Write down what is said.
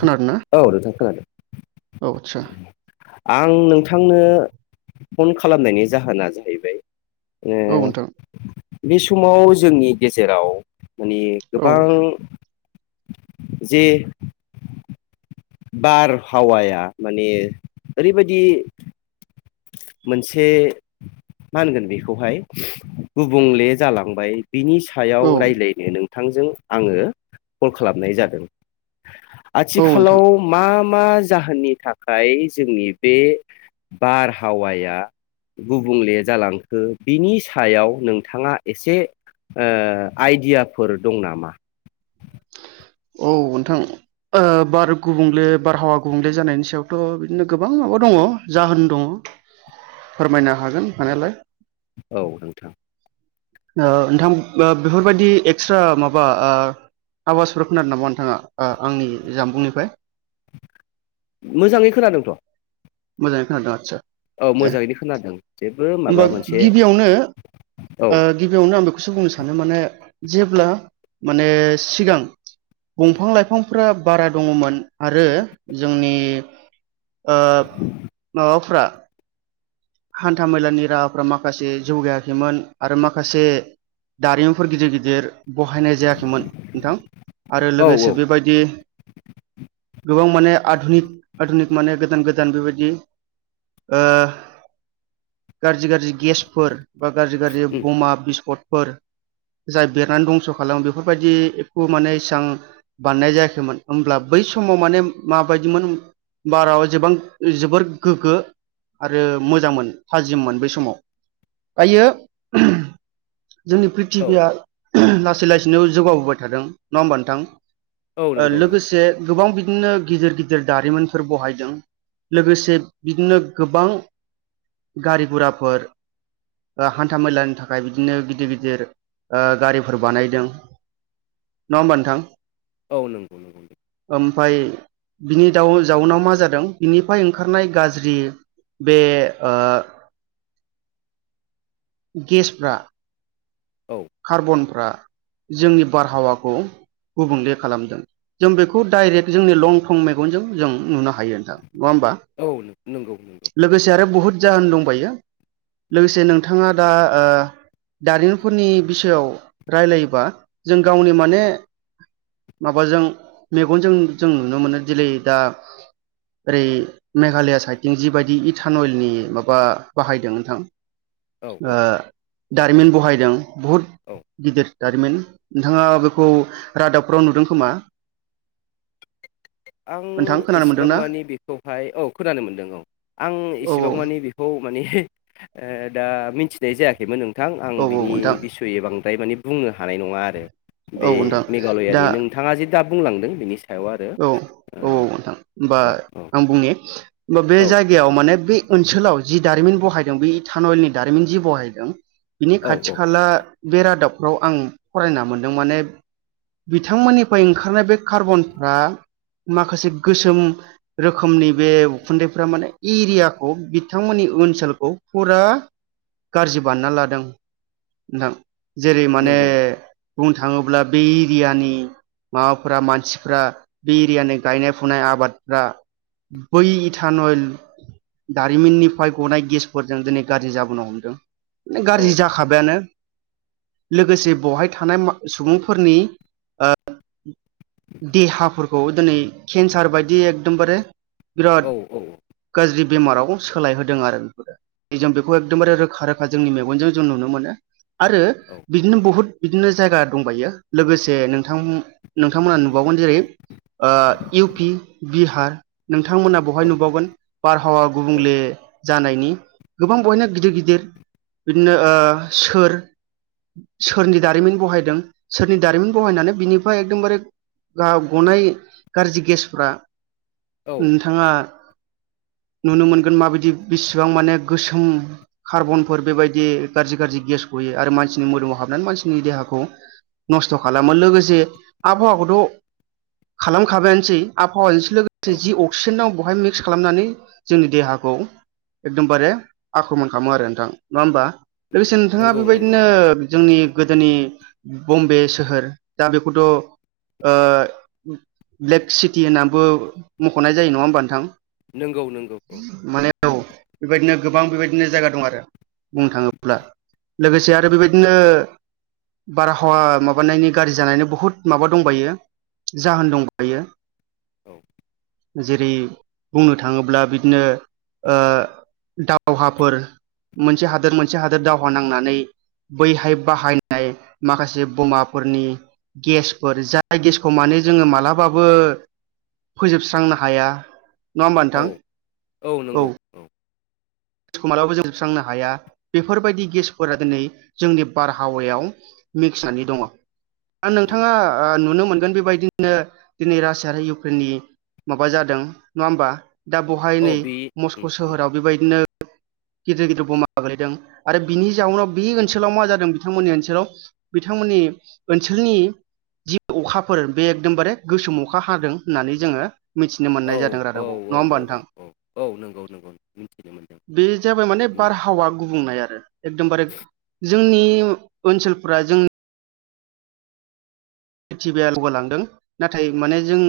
खोनादों ना औ नोंथां खोनादों औ आदसा आं नोंथांनो फन खालामनायनि जाहोना जाहैबाय औ नोंथां बे समाव जोंनि गेजेराव माने औ गोबां जे बारहावाया माने ओरैबायदि मोनसे मा होनगोन बेखौहाय गुबुंले जालांबाय बिनि सायाव औ रायलायनो नोंथांजों औ नोंथां आथिखालाव मा मा जाहोननि थाखाय जोंनि बे बार हावाया गुबुंले जालांखो बिनि सायाव नोंथाङा एसे ओ आइडियाफोर दं नामा औ नोंथां ओ बार गुबुंले बारहावा गुबुंले जानायनि सायावथ' बिदिनो गोबां माबा दङ जाहोन दङ फोरमायनो हागोन हानायालाय औ नोंथां ओ नोंथां बेफोरबायदि एक्सट्रा माबा ओ आवाजफोर खोनादों नामा नोंथाङा आंनि जामबुंनिफ्राय मोजाङै खोनादोंथ' मोजां खोनादों आदसा औ दे मोजाङैनो खोनादों जेबो माबा होनबा मोनसे गिबियावनो औ ओ गिबियावनो आं बेखौ सो बुंनो सानो माने जेब्ला माने सिगां दंफां लाइफांफ्रा बारा दङमोन आरो जोंनि ओ [inaudible] अफ्रा हान्था मेलानि राहाफ्रा माखासे जौगायाखैमोन आरो माखासे दारिमिनफोर गिदिर गिदिर बहायनाय जायाखैमोन नोंथां आरो औ लोगोसे औ बेबायदि गोबां माने आधुनिक आधनिक माने गोदान गोदान बेबायदि ओ गाज्रि गाज्रि गेसफोर बा गाज्रि गाज्रि उम बमा बिस्कटफोर जाय बेरनानै दंस' खालामो बेफोरबायदिखौ माने इसां बानायनाय जायाखैमोन होमब्ला बै समाव माने माबायदिमोन बाराजोबां जोबोर गोग्गो आरो मोजांमोन थाजिममोन बै समाव दायो जोंनि औ प्रिथिबिआ लासै लासैनो जौगाबोबाय थादों नङा होमबा नोंथां औ नंगौ नंगौ लोगोसे गोबां बिदि बिदिनो गिदिर गिदिर दारिमिनफोर बहायदों लोगोसे बिदिनो गोबां गारि गराफोर हान्था मेलानि थाखाय बिदिनो गिदिर गिदिर ओ गारिफोर बानायदों नङा होमबा नोंथां औ नंगौ नंगौ दे ओमफाय बिनि दाउ जाउनाव मा जादों बिनिफ्राय ओंखारनाय गाज्रि बे ओ गेसफ्रा औ कार्बन फ्रा जोंनि बारहावाखौ गुबुंले खालामदों जों बेखौ डाइरेक्ट जोंनि लंथं मेगनजों जों नुनो हायो हायो नोथां नङा होमबा औ नंगौ नंगौ लोगोसे आरो बुहुद जाहोन दंबायो लोगोसे नोंथाङा दा ओ दारिमिनफोरनि बिसयाव रायलायोबा जों गावनि माने माबाजों मेगनजों जों नुनो मोनो दिनै दा ओरै मेघालया साइडथिं जिबायदि इटान अइलनि माबा बाहायदों नोंथां औ ओ दारिमिन बहायदों बहुद औ गिदिर दारिमिन नोंथाङा बेखौ रादाबफ्राव नुदों खोमा आं नोंथां खोनानो इसेबां मोनदोंना मानि बेखौहाय औ खोनानो मोनदों औ आं औ इसेबां औ मानि बेखौ माने दा मिथिनाय जायाखैमोन नोंथां आं औ बिनि नोंथां बिसय बां फ्राय माने बुंनो हानाय नङा आरो औ बे नोंथां दा मेघालयानि नोंथाङा जे दा बुंलांदों बेनि सायाव आरो औ औ औ नोंथां होमबा ओ औ आं बुं नि बे औ जायगायाव माने बे ओनसोलाव जि दारिमिन बहायदों बेै इ थानयलनि दारिमिन जि बहायदों बिनि औ खाथि औ खाला बे रादाब फाव आं फरायना मोनदों माने बिथांमोननिफ्राय ओंखारनाय बे कार्बन फ्राय माखासे गोसोम रोखोमनि बे उखुन्दैफ्रा माने एरियाखौ बिथांमोननि ओनसोलखौ फुरा गाज्रि बानना लादों, नोंथां। जेरै माने नंगौ बुंनो थांङोब्ला बे एरियानि माबाफोरा मानसि फोरा बे एरियानि गायनाय फुनाय आबादफ्रा बै इथानयल दारिमिननिफ्राय गनाय गेसफोरजों दिनै गाज्रि जाबोनो हमदों मने औ गाज्रि जाखाबायानो। लोगोसे बहाय थानाय मा सुबुंफोरनि ओ देहाफोरखौ दिनै केन्सार बायदि एकदमबारे बिराद औ औ गाज्रि बेमाराव सोलायहोदों आरो जों बेखौ एकदमबारे रोखा रोखा जोंनि मेगनजों जों नुनो मोनो। आरो बिदिनो बहुद बिदिनो जायगा दंबायो लोगोसे नोंथां नोंथांमोना नु बावगोन जेरै ओ इउ पि, बिहार नोंथांमोना बवहाय औ नुबावगोन बारहावा गुबुंले जानायनि गोबां बहायनो गिदिर गिदिर बिदिनो ओ सोर सोरनि दारिमिन बहायदों सोरनि दारिमिन बहायनानै बिनिफ्राय एकदमबारे गा गनाय गाज्रि गेसफ्रा, औ नोंथाङा [inaudible] नुनो मोनगोन माबायदि बेसेबां माने गोसोम कार्बनफोर बेबायदि गाज्रि गाज्रि गेसखौ बोयो आरो मानसिनि मोदोमाव हाबनानै मानसिनि देहाखौ नसथ' खालामो, लोगोसे आबहावाखौ खौ खालामखाबायानोसै आबहावाजोंसो लोगोसे जि अक्सिजेन नांगौ बेहाय मिक्स खालामनानै जोंनि देहाखौ एकदमबारे आख्रमन खालामो आरो नोंथां, नङा होमबा? उम लोगोसे नोंथाङा नंगौ नंगौ बेबायदिनो जोंनि गोदोनि बम्बे सोहोर दा बेखौथ' ओ ब्लेक सिटि होननानैबो मख'नाय जायो नङा होमबा नोंथां? नंगौ नंगौ औ माने औ बेबायदिनो गोबां बेबायदिनो जायगा दं आरो। बुंनो थाङोब्ला लोगोसे आरो बेबायदिनो बारहावा माबानायनि गारजि जानायनि बहुत माबा दंबायो जाहोन दंबायो औ जेरै बुंनो थाङोब्ला बिदिनो ओ दावहाफोर मोनसे हादोर मोनसे हादोर दावहा नांनानै बैहाय बाहायनाय माखासे बमाफोरनि गेस जाय गेसखौ माने जोंङो मालाबाबो फोजोबस्रांनो हाया नङा होमबा नोंथां? औ औ। मालाबाबो जों जोबस्रांनो हाया बेफोरबायदि गेसफोरा दिनै जोंनि बारहावायाव मिक्सानि दङ [inaudible] नोंथाङा नुनो मोन मोनगोन बेबायदिनो दिनै रासिया आरो इउक्रेननि माबा जादों नङा होमबा दा बेहाय औ नै बे उम मस्क' सोहोराव बेबायदिनो [inaudible] गिदिर गिदिर बमा गोलैदों, आरो बिनि जाउनाव बे ओनसोलाव मा जादों? बिथांमोननि ओनसोलाव बिथांमोननि ओनसोलनि जि अखाफोर बे एकदमबारे गोसोम अखा हादों होननानै जोङो मिथिनो औ मोननाय जादों औ रादाबखौ नङा औ होमबा नोंथां? औ औ औ नंगौ नंगौ मिथिनो मोनदों बे जाबाय माने बारहावा गुबुंनाय आरो एकदमबारे जोंनि ओनसोलफ्रा जों [unintelligible] लांदों नाथाय माने जों